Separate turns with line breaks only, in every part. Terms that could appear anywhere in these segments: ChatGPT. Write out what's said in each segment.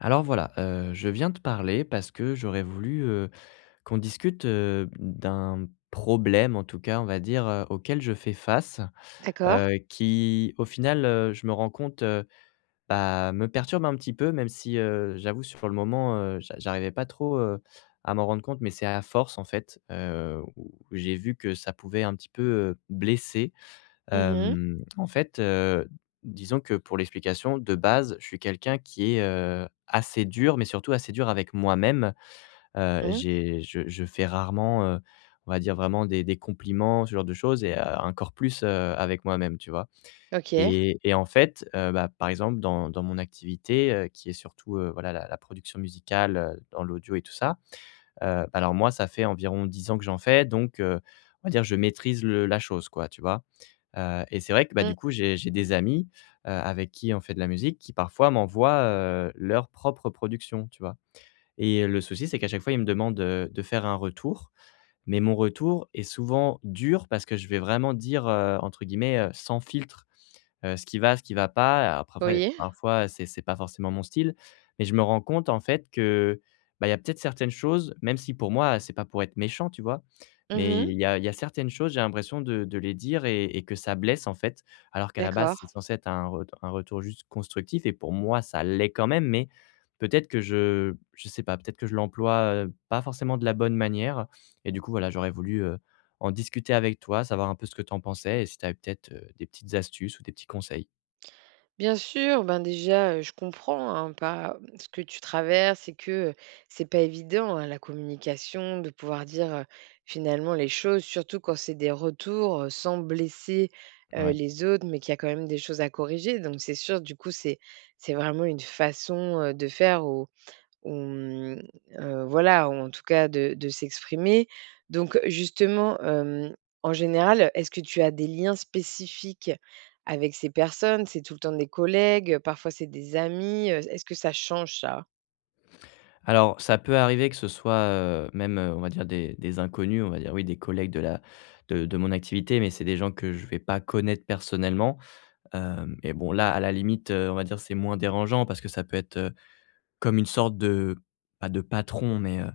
Alors voilà, je viens te parler parce que j'aurais voulu, qu'on discute, d'un problème, en tout cas, on va dire, auquel je fais face,
D'accord.
qui, au final, je me rends compte, bah, me perturbe un petit peu, même si, j'avoue sur le moment, j'arrivais pas trop, à m'en rendre compte, mais c'est à force, en fait, où j'ai vu que ça pouvait un petit peu, blesser.
Mmh mh.
En fait, disons que pour l'explication, de base, je suis quelqu'un qui est, assez dur, mais surtout assez dur avec moi-même.
Mmh.
J'ai je fais rarement, on va dire vraiment des compliments, ce genre de choses et encore plus, avec moi-même, tu vois?
OK.
Et en fait, bah, par exemple dans mon activité, qui est surtout, voilà la production musicale, dans l'audio et tout ça. Bah, alors moi, ça fait environ 10 ans que j'en fais, donc, on va dire je maîtrise le la chose, quoi, tu vois? Et c'est vrai que, bah, du
Mmh.
coup, j'ai des amis, avec qui on fait de la musique qui parfois m'envoient, leurs propres productions, tu vois? Et le souci, c'est qu'à chaque fois, ils me demandent, de faire un retour, mais mon retour est souvent dur parce que je vais vraiment dire, entre guillemets, «sans filtre» ce qui va pas. Après
Oui.
parfois c'est pas forcément mon style, mais je me rends compte en fait que, bah, il y a peut-être certaines choses, même si pour moi c'est pas pour être méchant, tu vois? Mais
Mmh.
il y a certaines choses, j'ai l'impression de les dire et que ça blesse en fait, alors qu'à la base
D'accord.
c'est censé être un retour juste constructif et pour moi ça l'est quand même, mais peut-être que je sais pas, peut-être que je l'emploie, pas forcément de la bonne manière et du coup voilà, j'aurais voulu, en discuter avec toi, savoir un peu ce que tu en pensais et si tu avais peut-être, des petites astuces ou des petits conseils.
Bien sûr, ben, déjà, je comprends, hein, pas ce que tu traverses et que, c'est pas évident, hein, la communication, de pouvoir dire, finalement les choses, surtout quand c'est des retours, sans blesser,
Ouais.
les autres, mais qu'il y a quand même des choses à corriger. Donc c'est sûr, du coup, c'est vraiment une façon, de faire. Ou voilà, ou en tout cas de s'exprimer. Donc justement, en général, est-ce que tu as des liens spécifiques avec ces personnes? C'est tout le temps des collègues, parfois c'est des amis, est-ce que ça change ça?
Alors ça peut arriver que ce soit, même, on va dire des inconnus, on va dire, oui, des collègues de la de mon activité, mais c'est des gens que je vais pas connaître personnellement, hem et bon là, à la limite, on va dire, c'est moins dérangeant parce que ça peut être comme une sorte de, pas de patron, mais,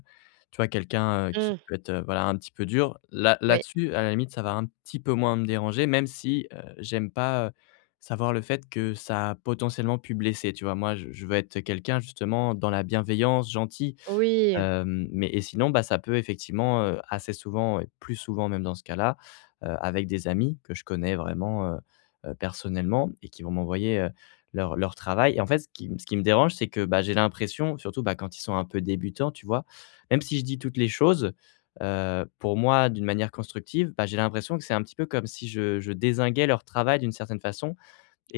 tu vois, quelqu'un, qui
Mmh,
peut être, voilà, un petit peu dur. Là
oui.
là-dessus, à la limite, ça va un petit peu moins me déranger, même si, j'aime pas, savoir le fait que ça a potentiellement pu blesser, tu vois? Moi, je veux être quelqu'un justement dans la bienveillance, gentil.
Oui,
Mais et sinon, bah, ça peut effectivement, assez souvent et plus souvent même dans ce cas-là, avec des amis que je connais vraiment, personnellement et qui vont m'envoyer, leur travail et en fait, ce qui me dérange, c'est que, bah, j'ai l'impression, surtout, bah, quand ils sont un peu débutants, tu vois? Même si je dis toutes les choses, pour moi, d'une manière constructive, bah, j'ai l'impression que c'est un petit peu comme si je dézinguais leur travail d'une certaine façon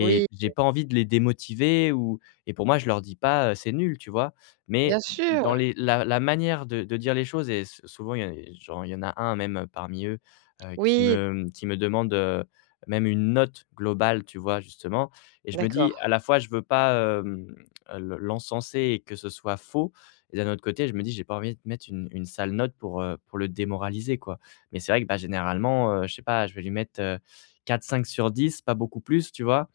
oui,
j'ai pas envie de les démotiver, ou et pour moi, je leur dis pas, «C'est nul», tu vois?
bien
Mais dans
sûr.
les la la manière de dire les choses et s souvent il y en a, genre, il y en a un même parmi eux, qui
Oui,
me qui me demande, même une note globale, tu vois? Justement, et je me
d'accord.
dis à la fois je veux pas, hem, le l'encenser et que ce soit faux, et d'un autre côté, je me dis: «J'ai pas envie de mettre une sale note pour le démoraliser, quoi». Mais c'est vrai que, bah, généralement, je sais pas, je vais lui mettre, 4-5 sur 10, pas beaucoup plus, tu vois?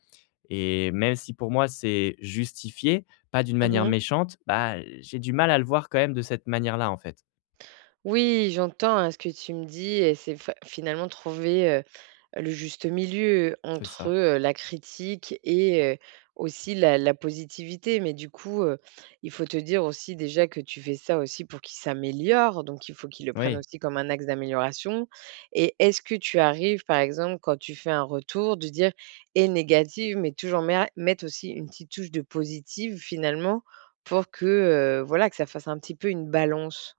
Et même si pour moi c'est justifié, pas d'une manière
Mmh.
méchante, bah, j'ai du mal à le voir quand même de cette manière-là, en fait.
Oui, j'entends, hein, ce que tu me dis et c'est fa finalement trouver le juste milieu
C'est
entre,
ça.
la critique et aussi la positivité. Mais du coup, il faut te dire aussi déjà que tu fais ça aussi pour qu'il s'améliore, donc il faut qu'il le prenne
Oui.
aussi comme un axe d'amélioration. Et est-ce que tu arrives, par exemple, quand tu fais un retour, de dire et négative, mais toujours mer mettre aussi une petite touche de positive finalement pour que, voilà, que ça fasse un petit peu une balance?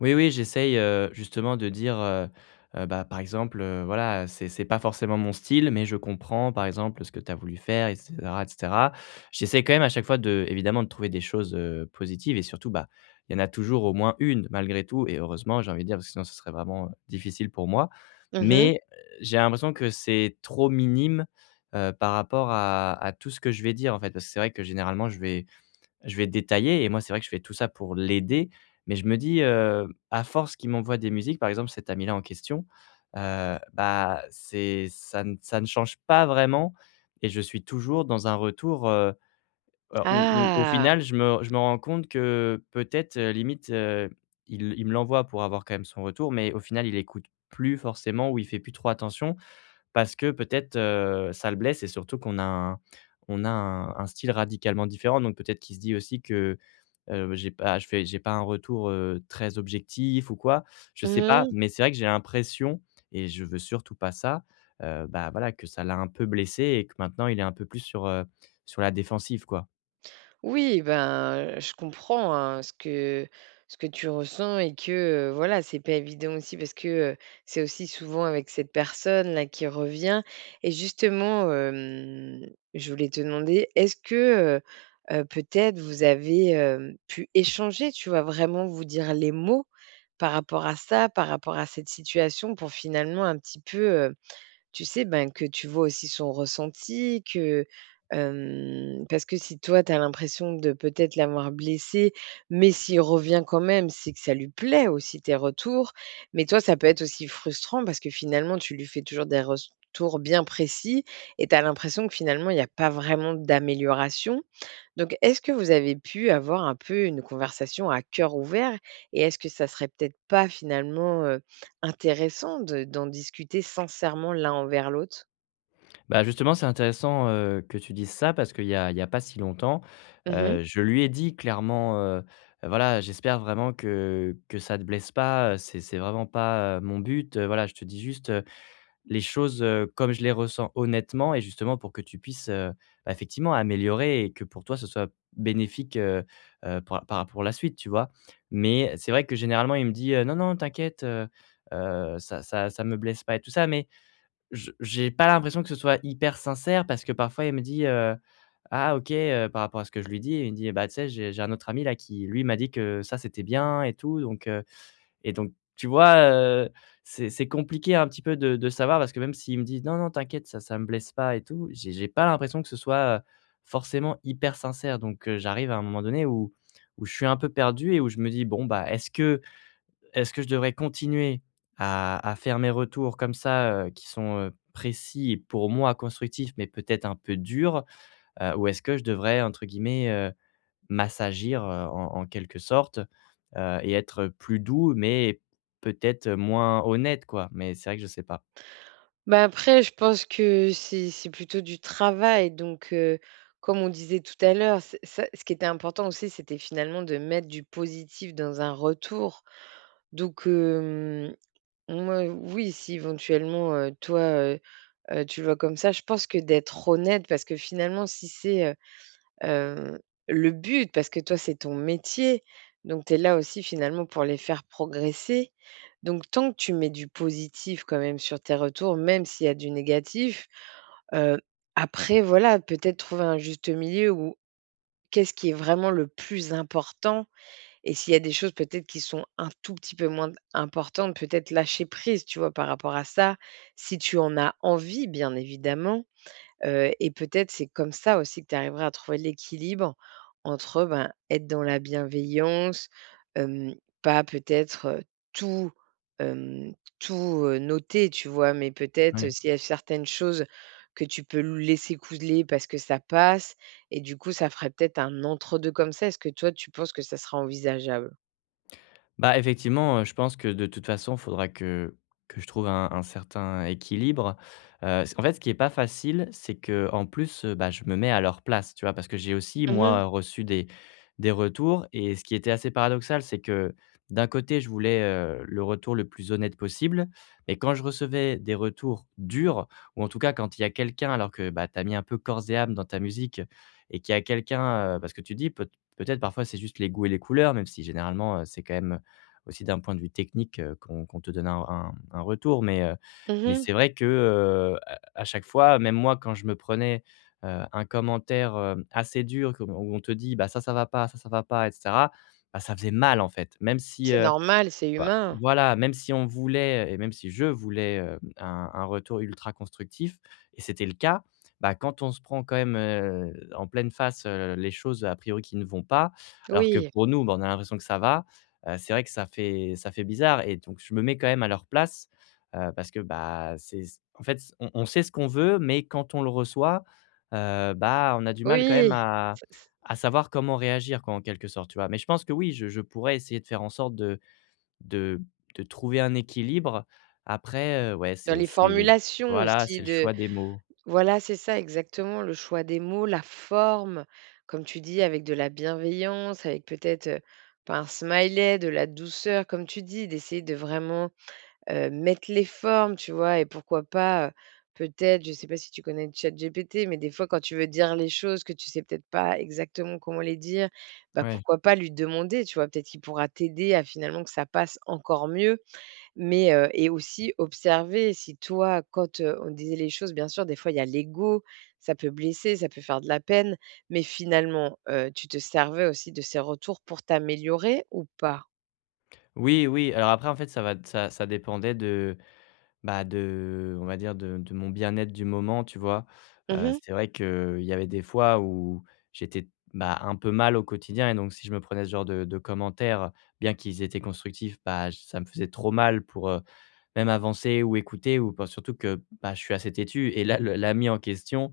Oui, oui, j'essaye, justement de dire, bah, par exemple, voilà, c'est pas forcément mon style, mais je comprends, par exemple, ce que tu as voulu faire, et cetera, et cetera. J'essaie quand même à chaque fois, de évidemment, de trouver des choses, positives et surtout, bah, il y en a toujours au moins une malgré tout, et heureusement, j'ai envie de dire, parce que sinon ce serait vraiment, difficile pour moi.
Mmh.
Mais, j'ai l'impression que c'est trop minime, par rapport à tout ce que je vais dire, en fait. Parce que c'est vrai que généralement je vais détailler et moi, c'est vrai que je fais tout ça pour l'aider, mais je me dis, à force qu'il m'envoie des musiques, par exemple, cet ami-là en question, bah, c'est ça ne change pas vraiment, et je suis toujours dans un retour, où au
Ah!
final, je me rends compte que peut-être, limite, il me l'envoie pour avoir quand même son retour, mais au final, il écoute plus forcément ou il fait plus trop attention parce que peut-être, ça le blesse, et surtout qu'on a un style radicalement différent, donc peut-être qu'il se dit aussi que j'ai pas un retour, très objectif ou quoi, je sais pas,
Mmh.
mais c'est vrai que j'ai l'impression, et je veux surtout pas ça, bah, voilà, que ça l'a un peu blessé et que maintenant il est un peu plus sur la défensive, quoi.
Oui, ben, je comprends, hein, ce que tu ressens et que, voilà, c'est pas évident aussi parce que, heu, c'est aussi souvent avec cette personne-là qui revient et justement, je voulais te demander, est-ce que, peut-être vous avez, pu échanger, tu vois? Vraiment vous dire les mots par rapport à ça, par rapport à cette situation pour finalement un petit peu, heu tu sais, ben, que tu vois aussi son ressenti, que, parce que si toi, tu as l'impression de peut-être l'avoir blessé, mais s'il revient quand même, c'est que ça lui plaît aussi tes retours. Mais toi, ça peut être aussi frustrant parce que finalement, tu lui fais toujours des retours bien précis et tu as l'impression que finalement, il y a pas vraiment d'amélioration. Donc, est-ce que vous avez pu avoir un peu une conversation à cœur ouvert et est-ce que ça serait peut-être pas finalement, intéressant de d'en discuter sincèrement l'un envers l'autre?
Bah, justement, c'est intéressant, que tu dises ça parce qu'il y a pas si longtemps,
Mmh.
je lui ai dit clairement, «Voilà, j'espère vraiment que ça te blesse pas, c'est vraiment pas, mon but, voilà, je te dis juste les choses, comme je les ressens honnêtement et justement pour que tu puisses, bah, effectivement améliorer et que pour toi ce soit bénéfique, pour la suite, tu vois?» Mais c'est vrai que généralement il me dit: Non, non, t'inquiète, ça me blesse pas et tout ça», mais je j'ai pas l'impression que ce soit hyper sincère, parce que parfois il me dit, «Ah, OK», par rapport à ce que je lui dis, il me dit: «Bah, tu sais, j'ai un autre ami là qui lui m'a dit que ça c'était bien et tout, donc» Et donc, tu vois, c'est compliqué un petit peu de savoir, parce que même s'il me dit: «Non, non, t'inquiète, ça me blesse pas et tout», j'ai pas l'impression que ce soit, forcément hyper sincère. Donc, j'arrive à un moment donné où je suis un peu perdu et où je me dis: «Bon, bah, est-ce que je devrais continuer à faire mes retours comme ça, qui sont, précis et pour moi constructifs, mais peut-être un peu durs, ou est-ce que je devrais, entre guillemets, m'assagir, en quelque sorte, et être plus doux, mais peut-être moins honnête, quoi. Mais c'est vrai que je sais pas».
Bah, après je pense que c'est plutôt du travail donc, comme on disait tout à l'heure, c'est ça ce qui était important aussi, c'était finalement de mettre du positif dans un retour. Donc, moi oui, si éventuellement, toi, tu le vois comme ça, je pense que d'être honnête parce que finalement si c'est, heu, le but, parce que toi, c'est ton métier, donc tu es là aussi finalement pour les faire progresser. Donc tant que tu mets du positif quand même sur tes retours, même s'il y a du négatif, heu, après voilà, peut-être trouver un juste milieu où qu'est-ce qui est vraiment le plus important et s'il y a des choses peut-être qui sont un tout petit peu moins importantes, peut-être lâcher prise, tu vois, par rapport à ça, si tu en as envie bien évidemment. Et peut-être c'est comme ça aussi que tu arriveras à trouver l'équilibre entre, ben, être dans la bienveillance, hem, pas peut-être, tout, hem, tout, noter, tu vois? Mais peut-être, s'il y a certaines choses que tu peux laisser couler parce que ça passe et du coup, ça ferait peut-être un entre 2 comme ça. Est-ce que toi, tu penses que ça sera envisageable?
Bah, effectivement, je pense que de toute façon, il faudra que je trouve un certain équilibre. C en fait, ce qui est pas facile, c'est que en plus, bah, je me mets à leur place, tu vois? Parce que j'ai aussi,
Mmh
moi,
mh.
reçu des retours, et ce qui était assez paradoxal, c'est que d'un côté, je voulais, le retour le plus honnête possible, mais quand je recevais des retours durs, ou en tout cas quand il y a quelqu'un, alors que, bah, tu as mis un peu corps et âme dans ta musique, et qu'il y a quelqu'un, parce que tu dis, peut-être parfois c'est juste les goûts et les couleurs, même si généralement, c'est quand même, aussi d'un point de vue technique, qu'on te donne un retour. Mais
Mmh.
c'est vrai que, à chaque fois, même moi quand je me prenais, un commentaire, assez dur, comme, où on te dit: «Bah, ça va pas, ça va pas» et cetera, bah, ça faisait mal en fait. Même si,
C'est normal, c'est
bah,
humain.
voilà, même si on voulait et même si je voulais, un retour ultra constructif, et c'était le cas, bah, quand on se prend quand même, en pleine face, les choses a priori qui ne vont pas, alors que
Oui,
pour nous, bah, on a l'impression que ça va, c'est vrai que ça fait bizarre, et donc je me mets quand même à leur place, parce que, bah, c'est en fait, on sait ce qu'on veut, mais quand on le reçoit, bah, on a du mal quand même
oui.
à
c
à savoir comment réagir, quoi, en quelque sorte, tu vois? Mais je pense que oui, je pourrais essayer de faire en sorte de de trouver un équilibre. Après, ouais,
Dans
c'est
les
c'est
formulations
voilà, c'est
aussi
le
de.
choix des mots.
Voilà, c'est ça exactement, le choix des mots, la forme, comme tu dis, avec de la bienveillance, avec peut-être, pas un smiley, de la douceur, comme tu dis, d'essayer de vraiment, mettre les formes, tu vois? Et pourquoi pas, peut-être, je sais pas si tu connais ChatGPT, mais des fois quand tu veux dire les choses, que tu sais peut-être pas exactement comment les dire, bah,
Ouais.
pourquoi pas lui demander, tu vois? Peut-être qu'il pourra t'aider à finalement que ça passe encore mieux. Mais, et aussi observer si toi, quand, on disait les choses, bien sûr, des fois, il y a l'ego, ça peut blesser, ça peut faire de la peine, mais finalement, tu te servais aussi de ces retours pour t'améliorer ou pas?
Oui, oui, alors après, en fait, ça va ça ça dépendait de, bah, de, on va dire, de mon bien-être du moment, tu vois?
Mmh.
C'est vrai que il y avait des fois où j'étais, bah, un peu mal au quotidien, et donc si je me prenais ce genre de commentaires, bien qu'ils étaient constructifs, bah, j ça me faisait trop mal pour, même avancer ou écouter, ou bah, surtout que, bah, je suis assez têtu, et là, le l'ami en question,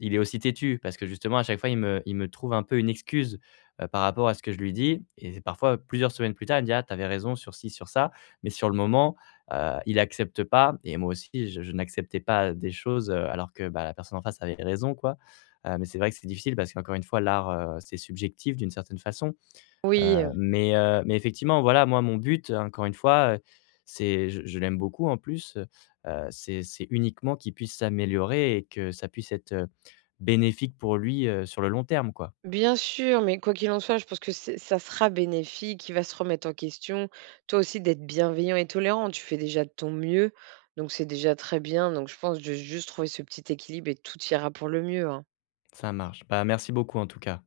il est aussi têtu parce que justement à chaque fois il me trouve un peu une excuse, par rapport à ce que je lui dis, et parfois plusieurs semaines plus tard il me dit: «Ah, t'avais raison sur ci, sur ça», mais sur le moment, il accepte pas, et moi aussi je n'acceptais pas des choses, alors que, bah, la personne en face avait raison, quoi. Mais c'est vrai que c'est difficile, parce qu'encore une fois l'art, c'est subjectif d'une certaine façon.
Oui,
Mais mais effectivement, voilà, moi, mon but, encore une fois, c'est, je l'aime beaucoup en plus, c'est uniquement qu'il puisse s'améliorer et que ça puisse être, bénéfique pour lui, sur le long terme, quoi.
bien sûr, mais quoi qu'il en soit, je pense que c'est ça sera bénéfique, il va se remettre en question. Toi aussi d'être bienveillant et tolérant, tu fais déjà de ton mieux, donc c'est déjà très bien, donc je pense de juste trouver ce petit équilibre et tout ira pour le mieux, hein.
Ça marche. Bah, merci beaucoup en tout cas.